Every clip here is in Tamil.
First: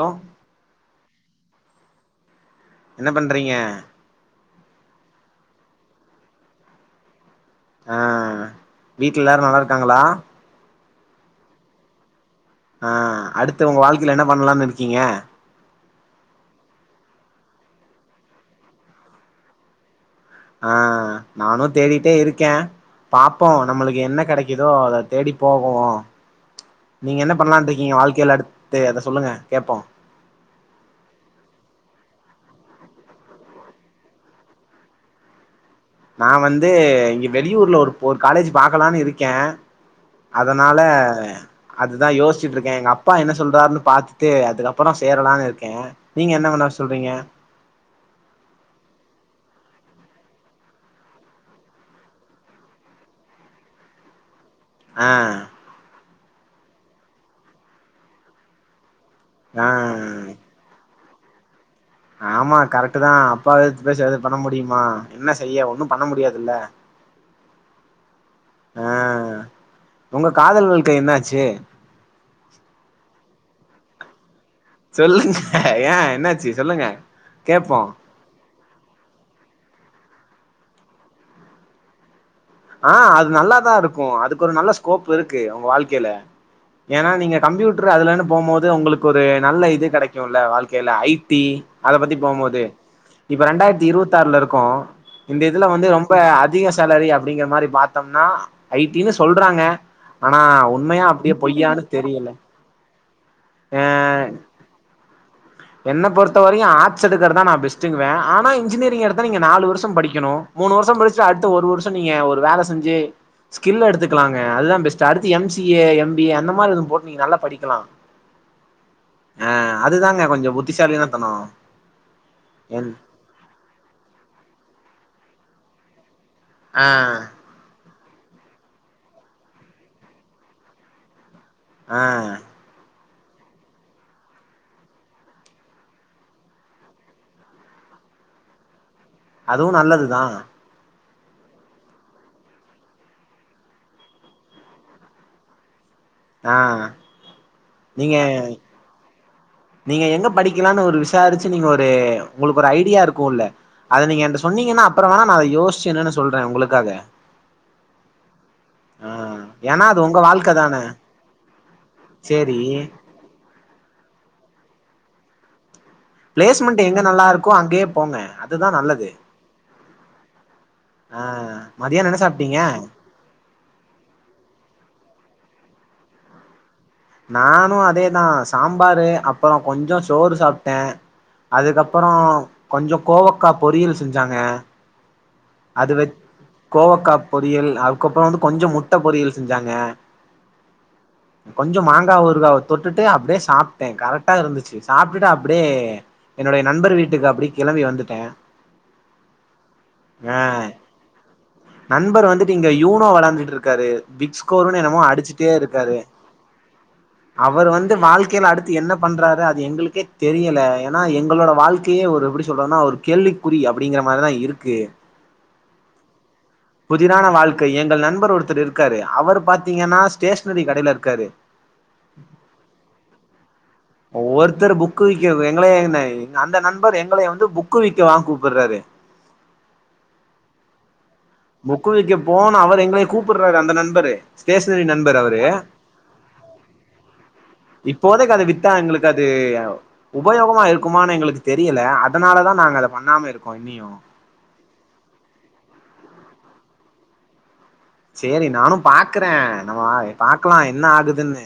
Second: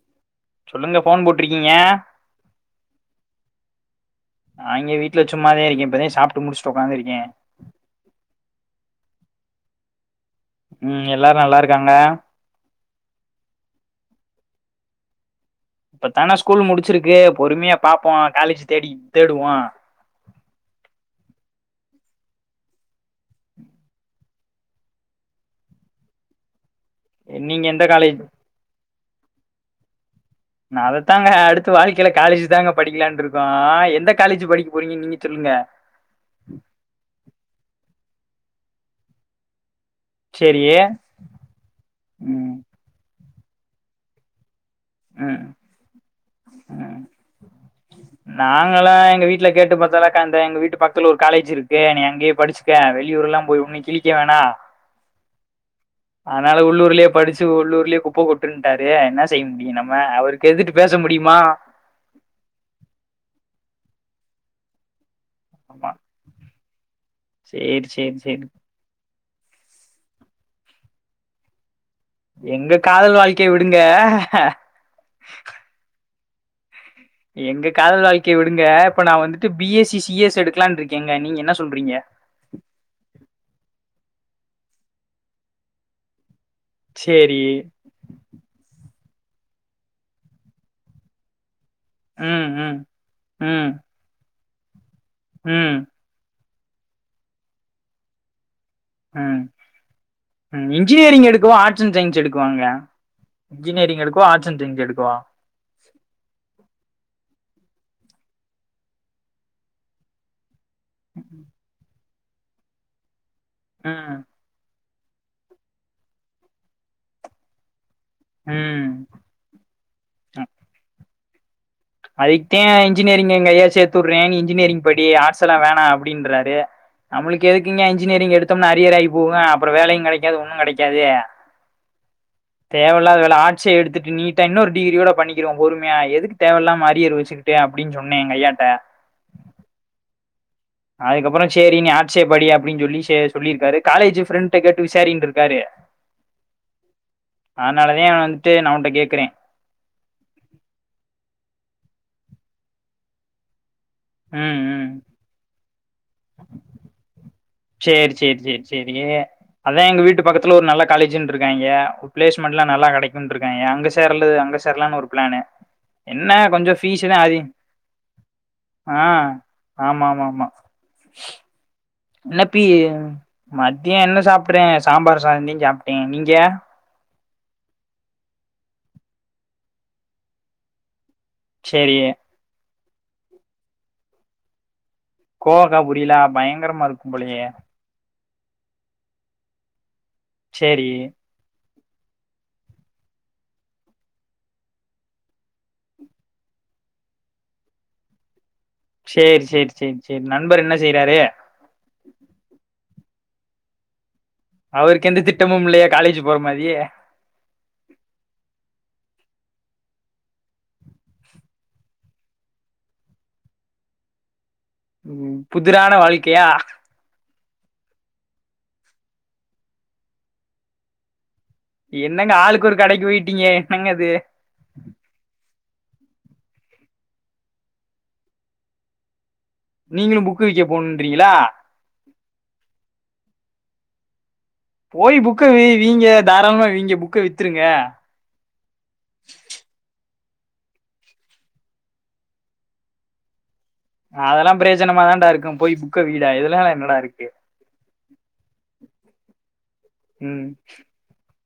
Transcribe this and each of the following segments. லோ சொல்லுங்க போன் போட்டிருக்கீங்க என்ன பண்றீங்க நா இங்க வீட்ல சும்மா தா இருக்கே இப்பத சாப்ட்டு முடிச்சுட்டு உக்காந்துருக்கே ஆ வீட்ல எல்லாரு நல்லா இருக்காங்ளா ம் எல்லாரு நல்லாருக்காங்க ஆ அடுத்து உங்க வாழ்க்கையில என்ன பண்ணலானு இருக்கீங்க இப்ப தான ஸ்கூல் முடிச்சிருக்கு பொறுமையா பாப்போ காலேஜ் தேடி தேடுவோ ஆ நானு தேடிட்டே இருக்கே பாப்போ நம்மளுக்கு என்ன கெடைக் கிதோ அத தேடி போவோ நீங்க என்ன பண்ணலானு எந்த இருக்கீங்க காலேஜ் வாழ்க்கைல அடுத் து அத சொல்லுங்க கேப்போ நா அதத்தாங்க அடுத்த வாழ்க்கையில காலேஜ் தாங்க படிக்கலான்னு இருக்கோ எந்த காலேஜ் படிக்க போறீங்கின்னு நீங்க சொல்லுங்க நா வந்து இங்க வெளியூர்ல ஒரு ஒரு காலேஜ் பாக்கலான்னு இருக்கே சேரி அதனால அதுதா ம் யோசிச்சிட்ருக்கே எங்க அப்பா என்ன சொல்றாருன்னு பாத்துட்டு அதுக்கப் பறோ ம் சேரலானு இருக்கே நீங்க என்ன பண்ண சொல்றீங்க நாங்கல்லா எங்க வீட்டுல கேட்டு பாத்தாலா எங்க வீட்டு பக்கத்துல ஒரு காலேஜ் இருக்கு நீ அங்கே படிச்சு க்க வெளியூர் எல்லா போய் ஒன்னு கிழிக்க வேணா ஆ அதனால உள்ளூர்லே படிச்சு உள்ளூர்லே குப்ப கொட்டுட்டாரு என்ன செய்ய முடியு நம்ம ஆ அவருக் எதுத்துட்டு பேச முடியுமா ஆமா கரெக்ட் தா அப்பா எத்து பேச எது பண்ண முடியுமா என்ன செய்ய ஒண்ணு பண்ண முடியாதுல்ல சேர் செரி செரி ஆ உங்க காதல் வாழ்க்க என்னாச்சி எங்க காதல் வாழ்க்கைய விடுங்க சொல்லுங்க ஏ என்னாச்சி சொல்லுங்க எங்க கேப்போம் காதல் வாழ்க்கை விடுங்க இப்ப நா வந்துட்டு B S C C S எடுக்கலான் இருக்கேங்க நீங்க என்ன சொல்றீங்க ஆ அது நல்லாதாருக்கு அதுக்கு ஒரு நல்ல ஸ்கோப் இருக்கு அவுங்க வாழ்க்கையில ஏன்னா நீங்க சேரி கம்பியூட்ரு அதுலன்னு போபோது உங்களுக்கு ஒரு நல்ல இது கெடைக்குல வாழ்க்கையில ஐ டி அத பத்தி ம் போபோது ம் இப்ப ம் ரெண்டாயிரத்தி இருபத்தி ஆறுல இருக்கோ இந்த இதுல ம் வந்து ரொம் இப்ப அதிக சேலரி அப்புடிங்குற மாரி பாத்தோம்னா ஐட்டின்னு ம் சொல்றாங்க ஆனா ம் உண்மையா இன்ஜினியரிங் அப்புடியே எடுக்கவா பொய்யான்னு ஆர்ட்ஸ் அண்ட் சயின்ஸ் தெரியல எடுக்குவாங்க இன்ஜினியரிங் ஆ எடுக்கவா ஆர்ட்ஸ் அண்ட் சயின்ஸ் எடுக்கவா என்ன பொறுத்த வரையு ஆர்ஸ் எடுக்குறதா நா பெஸ்டுங்குவே ஆனா இன்ஜினியரிங் எடுத்தா நீங்க நாலு வருஷோ படிக்கணு மூணு வருஷோ முடிச்சிட்டு அடுத்த ஒரு வருஷோ நீங்க ஒரு வேல செஞ்சு ஸ்கில் ம் எடுத்துக்கலாங் அதுதா பெஸ்ட்டு அடுத்து M C A M B A அந்த மாரி போட்டு நீ நல்லா படிக்கலா ம் அ அதுதாங்க ஆ கொஞ்சோ புத்திசாலியான தனோ அதுக்குத்தே இன்ஜியரிங் எங்க ஐயா சேர்த்துவுட்றே இன்ஜினியரிங் படி ஆர்ட்ஸ் எல்லா வேணா அப்டி என்றாரு ஆ நம்மளுக் எதுக்குங்க இன்ஜினியரிங் எடுத்தோம்னா அரியர் ஆகி போகு அப்புற வேலையு கெடைக்காது ஒன்னு கெடைக்காது ஆ தேவையில்லாதது வேல ஆர்ட்சே எடுத்துட்டு நீட்டா இன்னொரு டிகிரியோட பண்ணிக்கலா பொறுமையா எதுக்கு தேவயில்லாம அரியர் வச்சுக்கிட்டே அப்பிடினு சொன்னே எங்க ஐயாட்ட அதுவு நல்லது தா அதுக்கப்பறோ சேரி நீ ஆர்ட்ஸே படி அப்பிடின் சொல்லி சொல்லியிருக்காரு காலேஜ் எ ஃப்ரெண்ட் கிட்ட கேட்டு விசாரின்னு இருக்காரு ஆ அதனாலதா நீங்க வந்துட்டு நா உன்ட்ட கேக்குறே நீங்க எங்க படிக்கலானு ஒரு விசாரிச்சி நீங்க ஒரு உங்களுக்கு ஒரு ஐடியா இருக்குல்ல அத நீங்க என்ட்ட ம் சொன்னீங்கினா ம் அப்பறோ வேணா நா அத யோசிச்சி என்னன்னு சொல்றே உங்களுக்காக சேரி சேரி சேரி சேரி ஆ அதா ஏன்னா அது எங்க உங்க வீட்டு பக்கத்துல வாழ்க்க ஒரு நல்ல தான காலேஜு இருக்குன்றாங்க பிளேஸ்மட்லா சேரி நல்லா கெடைக் இருக்குன்றாங்கே அங்க சேர்லது அங்க சேர்லான்னு ஒரு பிளானு என்ன கொஞ்சோ பிளேஸ்மெண்ட் எங்க ஃபீஸுதா நல்லா அதி இருக்கோ அங்கே போங்க அதுதா ஆ நல்லது ஆமா ஆமா ஆமா ஆ மதியானோ என்ன சாப்ட்டீங்க பி மத்தியோ என்ன சாப்புற்ற சாம்பார் சாதோ தே சாப்டே நீங்க நானு அதேதா சாம்பாரு அப்பறோ கொஞ்சோ சோறு சாப்டே சேரி அதுக்கப்பறோ கொஞ்சோ கோவக்கா பொரியல் செஞ்ஜாங்க கோவக்கா அது வெச் பொரியலா பயங்கரமா இருக்கும் கோவக்கா போலயே பொரியல் அதுக்கப்றோ வந்து கொஞ்ஜோ முட்ட பொரியல் செஞ்ஜாங்க செரி கொஞ்சோ மாங்கா ஊர்காவ தொட்டுட்டு அப்டியே சாப்டே கரெட்டா இருந்துச்சி சாப்ட்டுட்டு அப்டே என்னுடைய நண்பர் வீட்டுக்கு அப்டி கெளம்பி வந்துட்டே செரி செரி செரி செரி ஆ நண்பர் என்ன செய்றாரு நண்பர் வந்துட்டு இங்க யூனோ வெளாந்துட்டு இருக்காரு பிக்ஸ் கோலுன்னு என்னமோ அவருக்கு எந்த அடிச்சிட்டே திட்டமும் இல்லையா இருக்காரு காலேஜ் போற மாரி அவர் வந்து வாழ்க்கைல அடுத்து என்ன பண்றாரு அது எங்களுக்கே தெரியல ஏன்னா எங்களோட வாழ்க் த்தி அவர் எப்டி சொல்றோம்னா ஒரு கேள்விக்குறி அப்டிங்கற மாரிதா இருக்கு ம் புதிரான வாழ்க்கையா புதிரான வாழ்க்கை எங்கள் நண்பர் ஒருத்தரு இருக்காரு அவரு பாத்திங்கனா ஸ்டேஷனரி கடைல இர்க்காரு என்னங்க ஆளுக்கு ஒரு கடைக்கு போயிட்டீங்க என்னங்க அது ஒருத்தரு புக் புக்கு விக்க எங்கள அந்த நண்பர் எங்கள வந்து புக்கு விக்க வா கூப்புர்ராரு நீங்களு புக் விக்க போனுன்றீங்களா புக்கு விக்க போனோ அவர் எங்களையே கூப்புட்ராரு அந்த நண்பரு ஸ்டேஷ்னரி போய் புக்க வீங்க தாராளமா வீங்க புக்க வித்துருங்க போதைக்கு அத வித்தா எங்களுக்கு அது உபயோகமா இருக்குமானு எங்களுக்கு தெரியல அதனாலதா நாங்க அத பண்ணாம இருக்கோ இனியு அதெல்லா பிரயோஜனமா தான்டா இருக்கு போய் புக்க விய்டா இதெல்லா என்னடா இருக்கு சேரி நானு பாக்கறே நம்ம ம் பாக்கலா என்ன ஆகுதுன்னு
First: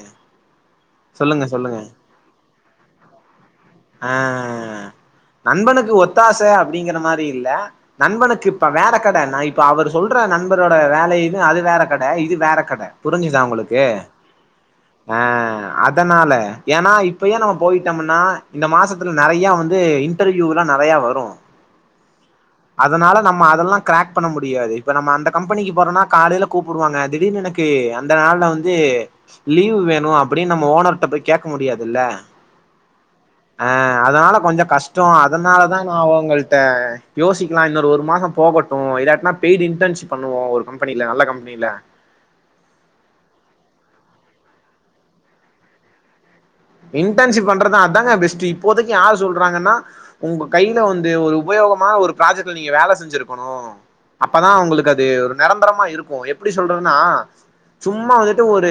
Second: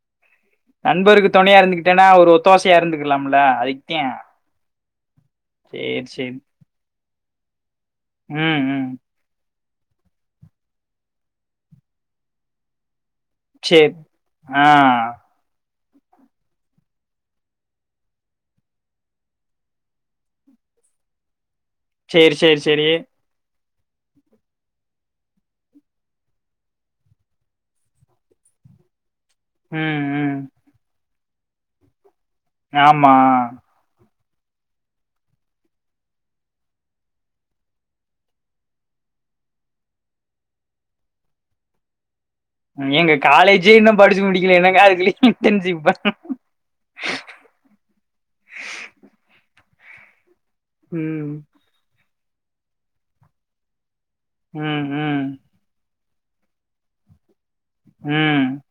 நண்பருக்கு சொல்லுங்க தொணைய சொல்லுங்க இருந்துக்கிட்டேனா ஒரு ஒத்தாசையா இருந்துக்கலாம்ல அதிக் ஆ நண்பனுக்கு சேரி சேரி ஒத்தாச அப்டிங்ற மாரி இல்ல நண்பனுக்கு ம் இப்ப ம் வேறக் கட நா இப் இப்ப அவர் சொல்ற நண்பரோட வேலையின்னா அது வேற கட இது வேற கட புரிஞ்ஜிதா உங்களுக்கு சேரி ஆ ஆ அத் அதனால ஏன்னா இப்பயோ நம்ம போயிட்டோமனா இந்த மாசத்துல நெறைய வந்து இன்டர்வியூல்லா நெறைய வரு சேரி சேரி சேரி அதனால நம்ம அதெல்லா கிராக் பண்ண முடியாது இப்ப நம்ம அந்த கம்பெனிக்கு போறன்னா காலேயில கூப்பிடுவாங்க திடீர்னு எனக் க்கு அந்த நாள்ல வந்து லீவ் ம் வேணு ம் அப்டின்னு நம்ம ஓனர்கிட்ட போய் கேட்க முடியாதுல்ல ஆமா ஆ அதனால கொஞ்ஜோ கஷ்டோ அதனால தா நா அவங்கள்ட்ட யோசிக்கலா இன்னொரு ஒரு மாசோ போகட் இப்போ இதாட்டனா பெய்டு இன்டன்ஷிப் பண்ணுவோ ஒரு கம்பெனியில நல்ல கம்பெனியில ஏங்க காலேஜே இன்னோ படிச்சு முடிக்கல என்னங்க அதுக்குள்ள இன்டன்ஷிப் அ இன்டன்ஷிப் பண்றது அததாங்க பெஸ்ட்டு இப்போதைக்கு யார் சொல்றாங்கன்னா உங்க கையில வந்து ஒரு ம் உபயோகமா ஒரு ப்ராஜெக்ட்ல நீங்க வேல செஞ்சிருக்கனோ அப்பதா ம் உங்களுக்கு அது ம் ஒரு நெரந்தரமா இருக்கு எப்டி சொல்றதுன்னா சும்மா வந்துட்டு ம் ஒரு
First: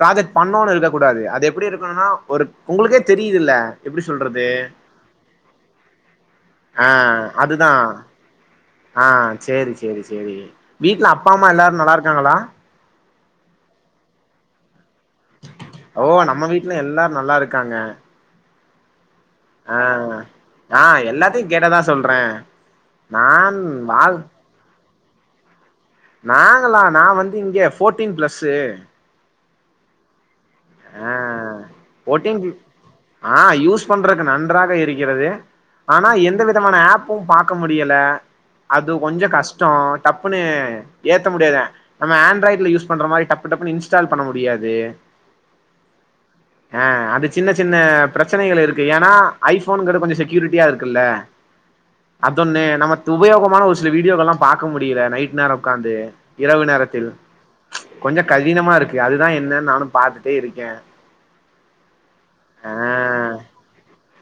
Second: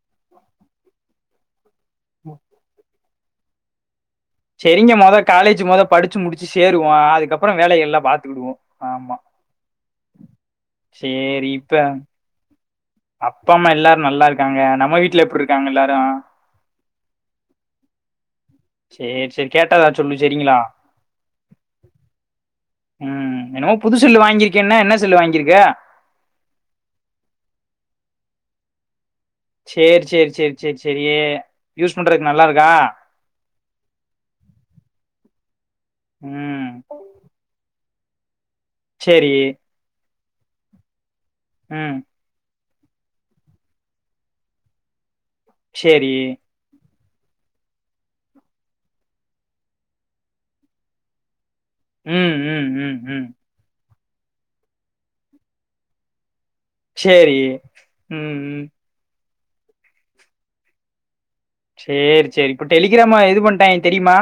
ப்ராஜெக்ட் பண்ணோன்னு இருக்க கூடாது அது எப்டி இருக்கனோம்னா ஒரு உங்களுகே தெரிதுதில்ல எப்டி சொல்றது செரிங்க மொத காலேஜ் மொத படிச்சி முடிச்சி சேருவோ ஆ அதுக்கப்புறோ அதுதா வேல எல்லா பாத்துக்கிடுவோ ஆ ஆமா சேரி சேரி சேரி வீட்ல அப்பா அம்மா எல்லாரு நல்லா இருக்காங்களா அப்பாஅம்மா எல்லாரு நல்லா இருக்காங்க நம்ம வீட்டுல எப்டி இருக்காங்க எல்லாரு ஓ நம்ம வீட்ல எல்லாரு நல்லா இருக்காங்க சேரி செரி ஆ ஆ எல்லாத்தியு கேட்டதா சொல்றே ம் நான் என்னமோ புது வாழ் செல்லு வாங்கியிருக்கேன்ன என்ன செல்லு வாங்கியிருக்கே நாங்களா நா வந்து இங்க போர்டீன் பிளஸ்சு சேரி சேரி சேரி சேரி சேரி ஆ யூஸ் பண்றதுக்கு ஃபோர்டீன் நல்லா இருக்கா ஆ யூஸ் பண்றக்கு நன்றாக இருக்கிறது ஆனா எந்த ம் விதமான ஆப் பூம் பாக்க முடியல அது கொஞ்ஜோ சேரி கஷ்டோ டப்புன்னு ஏத்த முடியாதா ம் நம்ம ஆண்ட்ராய்ட்ல யூஸ் பண்ற மாரி டப்பு டப்புன்னு இன்ஸ்டால் பண்ண முடியாது சேரி ஆ அது சின்ன சின்ன பிரச்சனைகள் இருக்கு ஏன்னா ஐபோனுங்கற கொஞ்ஜோ செக்யூரிட்டியா இருக்குல்ல ம் அதொன்னு ம் நம்ம ம் ம் துபயோகமான வீடியோவல்லா பாக்க முடியல நைட் நேரோ உக்காந்து இரவு நேர கில் சேரி கொஞ்ஜோ ம் ம் கடினமா இருக்கு அதுதா என்னன்னு நானு பாத்துட்டே இருக்கே சேரி சேரி இப்ப ஆ டெலிகிராம இது பண்டாங்க தெரியுமா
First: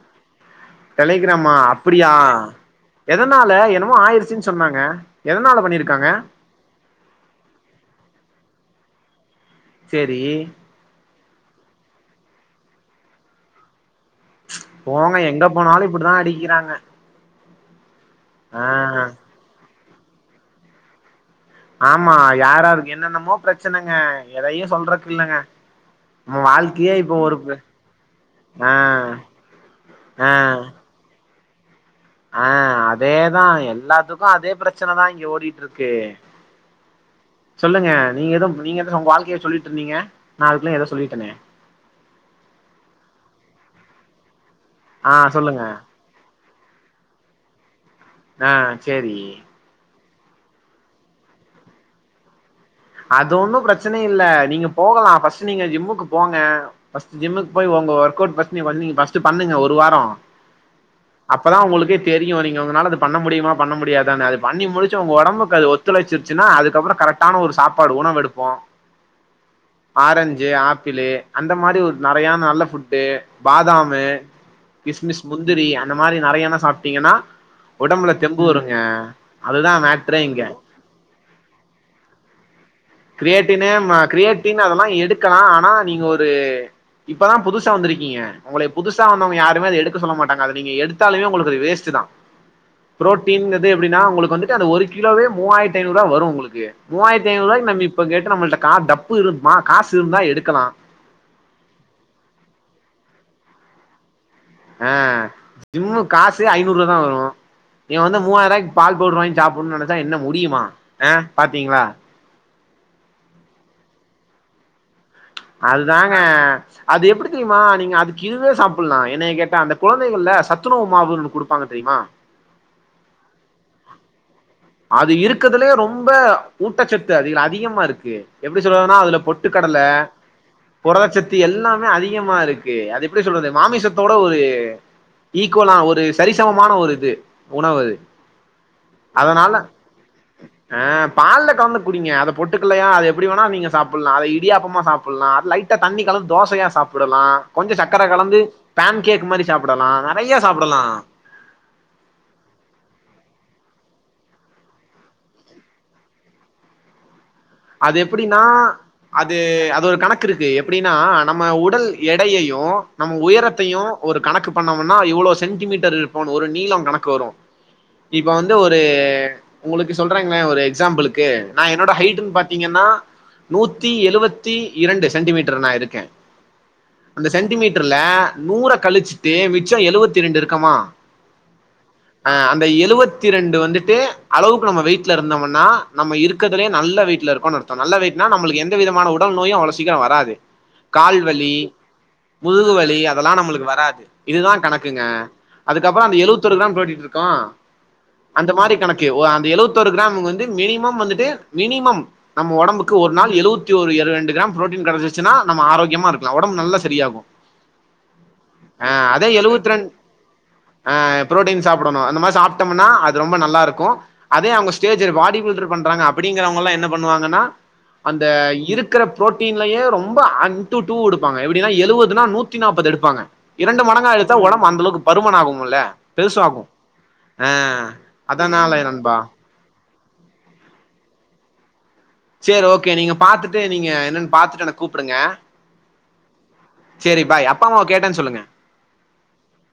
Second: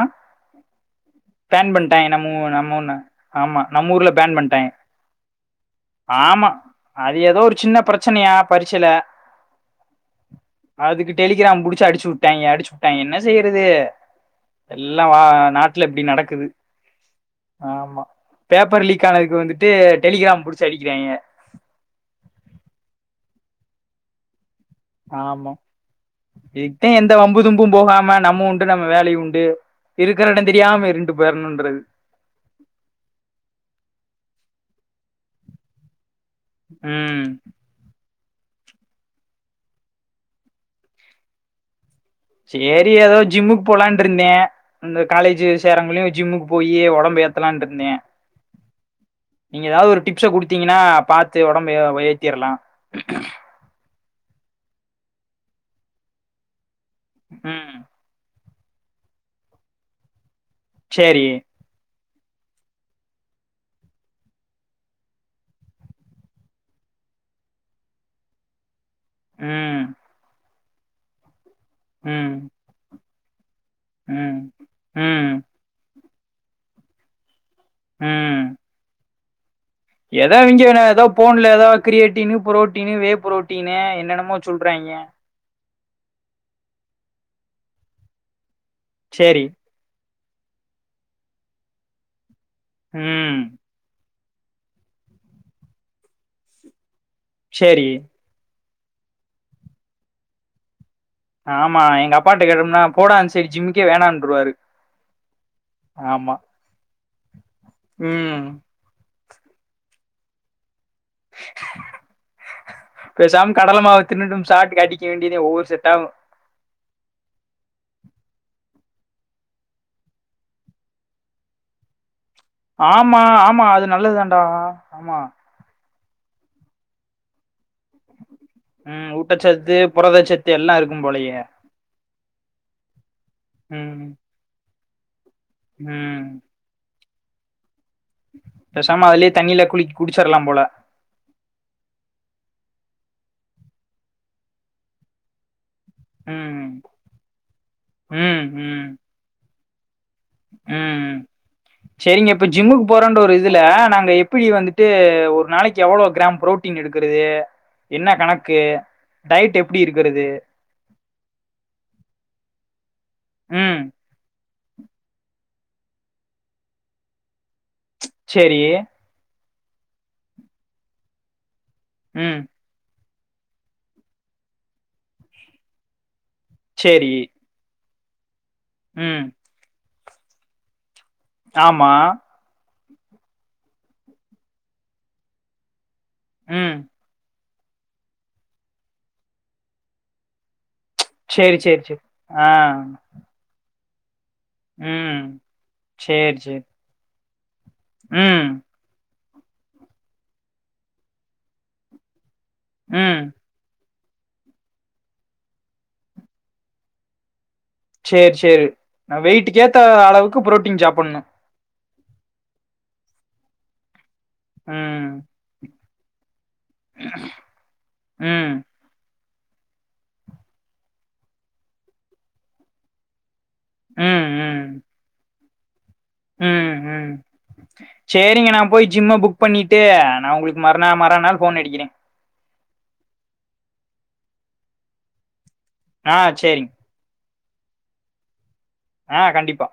டெலிகிராமா பேன் அப்டியா பண்ட்டாய்ங்க நம்ம ஊ நம்ம ஒண்ணு எதனால ஆமா நம்ம என்னமோ ஊர்ல பேன் ஆயிருச்சுன்னு பண்ட்டாய்ங்க சொன்னாங்க எதனால பண்ணிருக்காங்க ஆமா அது ஏதோ ஒரு சின்ன பிரச்சனேயா பரிச்சில சேரி அதுக்கு டெலிகிராம் புடிச்சி அடிச்சிவுட்டாங்கிய அடிச்சிவுட்டாங்க என்ன செய்றது போங்க எங்க போனாலு இப்டிதா நடக்குது அடிக்கிறாங்க ஆமா ஆ பேப்பர் லீக் ஆனதுக்கு வந்துட்டு டெலிகிராம் புடிச்சி அடிக்கிறாங்கிய ஆமா யாராருக்கு என்னென்னமோ பிரச்சனங்க எதையு சொல்றக் இல்லங்க நம்ம இதுக்தே வாழ்க்கையே எந்த இப்போ ஒரு வம்பு ப தும்பு போகாம நம்ம உண்டு ஆ நம்ம வேலை உண்டு இருக்குற ஆ இடம் தெரியாம இருண்டு பேய்ர்ணுன்றது ஆ அதேதா எல்லாத்துக்கு அதே பிரச்சனதா இங்க ஓடிட்ருக்கு ம் சொல்லுங்க நீங்க ஏதோ நீங்க ஏதவு உங்க வாழ்க்கைய சொல்லிட்ருந்தீங்க நா அதுக்குள்ள ஏதோ சொல்லிட்ருந்தே சேரி ஏதோ ஜிம்முக் போலான்ருந்தே இந்த ஆ காலேஜி சொல்லுங்க சேரங்குளியு ஜிம்முக்கு போயியே உடம்பு ஏத்தலான்ட்ருந்தே ஆ சேரி நீங்க ஏதாவது ஒரு டிப்ஸ குடுத்தீங்கனா பாத்து உடம்ப ஏ ஏத்திர்லா அது ஒன்னு பிரச்சன இல்ல நீங்க போகலா ஃபர்ஸ்ட்டு நீங்க ஜிம்முக்கு போங்க ஃபஸ்ட்டு ஜிம்முக்கு ம் போய் உங்க ஒர்க் அவுட் ஃபஸ்ட் பண்ணி ஃபஸ்ட்டு பண்ணுங்க ஒரு வாரோ சேரி அப்பதா உங்குளுக்கு தெரியு நீங்க உங்களால அது பண்ண முடியுமா பண்ண முடியாதான்னு அது பண்ணி முடிச்சு உங்க உடம்புக்கு அது ஒத்துழைச்சிருச்சின்னா அதுக்கப்றோ கரெக்ட் டான ஒரு சாப்பாடு உணவு எடுப்போ ம் ஆரஞ்சு ஆப்பிளு அந்த மாரி ஒரு நறையா ம் நல்ல ஃபுட்டு பாதாமு ம் கிஸ்மிஸ் ம் முந்திரி இந்த மாரி நறையான சாப்ட்டீங்கன்னா உடம்புல தெம்பு வருங்க அதுதா மேட் ஏதா இவிங்க ஏதா போன்ல ஏதோ கிரியேட்டினு புரோட் டீனு வே புரோட்டீனு என்னென்னமோ சொல்றாங்கிய க்கலா ஆனா நீங்க ஒரு இப்பதா புதுசா வந்திருக்கீங்க உங்களைய புதுசா வந்தவுங்க சேரி யாருமே அத எடுக் எடுத்து சொல்ல மாட்டாங்க அது நீங்க எடுத்தாலுமே உங்களுக்கு அது வேஸ்ட்டு தா புரோட் ம் டீங்கது அப்டின்னா உங்களுக்கு வந்துட்டு அந்த ஒரு கிலோவே மூவாயிரத்தி ஐந்நூறுவா வரு உங்ளுக்கு மூவாயிரத்தி ஐந்நூறு நம்ம சேரி இப்ப கேட்டு நம்மள்ட்ட கா டப்பு இருக்மா காசு இருந்தா எடுக்கலா ஆமா எங்க அப்பாட்ட கேட்டோம்னா போடா அந்சைடு ஜிம்முக்கே வேணான்ட்ருவாரு ஆ ஜிம்மு காசே ஐந்நூறுவா தா வரு நீ வந்து ம் மூவாயிரூவாய்க் பால் பவுடர் வாங்கி சாப்புனுன் நெனச்சா என்ன முடியுமா அ பாத்தீங்ளா பேசாம கடல மாவ் தின்னுட்ன் [unintelligible] அடி கேண்டித ஒ அதுதாங்க அது எப்டி தெரியுமா நீங்க அதுக்கு இதுவே சாப்பல்லா என்னைய கேட்டா அந்த கொழந்தைகள்ல சத்துணவு மாவுன் ஒன்னு குடுப்பாங்க தெரியுமா ஆமா ஆமா அது நல்லது தாண்டா அது இருக்கதுலயே ரொம்ப ஊட்டச்சத்து அதிக அதிகமா இருக்கு எப்டி சொல்றதுன்னா ம் அதுல ஊட்டச்சத்து பொட்டுக்கடல புரதச்சத்து எல்லா இருக்கும் புரதச்சத்து போலயே எல்லாமே அதிகமா இருக்கு அது எப்புடி சொல்றது ம் மாமிசத்தோட ஒரு ஈக்குவலா ஒரு ம் சரிசமமான ஒரு இது உணவு பேசாம அதுலே அதனால தண்ணியில குழிக் குடிச்சிர்லா போல அ பால்ல கலந்து குடிங்க அத பொட்டுக்கல்லயா அது எப்டி வேணா நீங்க சாப்புட்லா அத இடியாப்பமா சாப்புல்லா லைட் டா தண்ணி கலந்து ம் தோசையா சாப்புடலா கொஞ்ச சக்கர கலந்து ம் ம் பேன் கேக் மாரி சாப்படலா நறைய சாப்புடலா செரிங்க இப்ப ஜிம்முக்கு போறன்ற ஒரு இதுல நாங்க எப்புடி வந்துட்டு ஒரு நாளைக்கி எவ்ளோ கிராம் ப்ரோ ட்டீன் எடுக்கறது அது என்ன எப்டினா கணக்கு அது டயட் எப்டி அது ஒரு கணக்கு இருக்கறது இருக்கு எப்டினா நம்ம உடல் எடையயும் நம்ம ம் உயரத்தையும் ஒரு கணக்கு பண்ணோம்னா இவ்ளோ சென்டிமீட்டர் இருப்போம்னு ஒரு நீளம் கணக்கு வரும் இப்ப வந்து சேரி ஒரு உங்களுக்கு சொல்றேங்ணே ஒரு எக்ஸாம்பிளுக்கு நா என்னோட ஹைட்டுனு ம் பாத் ங்கன்னா நூத்தி எழுவத்தி இரண்டு சென்டிமீட்டர் நா இருக்கேன் சேரி அந்த சென்டிமீட்டர்ல நூற ம் கழிச்சிட்டு மிச்சம் எழுவத்தி இரண்டு இருக்கமா ஆமா அந்த எழுவத்தி ரெண்டு வந்துட்டு அளவுக்கு நம்ம வெய்ட்ல இருந்தோம்னா நம்ம இருக்கிறதுலயே ம் நல்ல வெய்ட்ல இருக்கோ அர்தம் நல்ல வெய்ட்னா நம்மளுக்கு எந்த விதமான உடல் நோயும் அவ்ளோ சீக்கரம் வராது கால்வலி சேரி சேரி சேரி ஆ முதுகுவலி அ அதல்லாம் நம்மளுக்கு வராது இதுதான் கணக்குங்க ம் அதுக்கப்பறம் அந்த சேரி எழுவத்தொரு சேரி கிராம் கூட்டிட்டு இருக்கோம் ம் அந்த மாரி கணக்கு அந்த எழுவத்தொரு கிராம் வந்து மினிமம் வந்துட்டு மினிமம் நம்ம ஒடம்புக்கு ஒரு ம் நாள் எழு தி ஒரு ரெண்டு கிராம் ப்ரோடின் கெடைச்சுனா நம்ம ஆரோக்யமா இருக்கலாம் உடம்பு நல்லா சரியாகும் சேரி சேரி ஆ நா அதே எழுபத்தி வெயிட்டுக்கேத்த ரெண்டு அளவுக்கு புரோட்டீன் சாப்புட்ணு புரோட்டீன்ஸ் சாப்படணும் அந்த மாரி சாப்டோம்னா அது ரொம்ப நல்லாருக்கும் அதே அவுங்க ஸ்டேஜ் ம் பாடி பில்டர் பண்றாங்க அப் அப்டிங்கிறவங்கல்லாம் என்ன பண்ணுவாங்கன்னா அந்த ம் இருக் குற ப்ரோட்டீன்லயே ரொம்ப அன் டு டூ எடுப்பாங்க எப்டினா எழுவதுனா நூத்தி நாப்பது எடுப்பாங்க இரண்டு மடங்கா ம் அழுத்தா உடம் ம் அந்த அளவுக்கு பருமனா ஆகுங்கல்ல பெருசாகும் ம் ம் ஆ சேரிங்க நா அதனால போய் நண்பா ஜிம்ம புக் பண்ணிட்டு நான் உங்களுக்கு மறு மறா நாள் போன் அடிக்கிறேன் சேரி ஓகே நீங்க பாத்துட்டு நீங்க என்னன்னு பாத்துட்டு எனக்கு கூப்டுங்க ஆ சேரி சேரி பாய் அப்பா அம்மாவ கேட்டேனு சொல்லுங்க ஆ கண்டிப்பா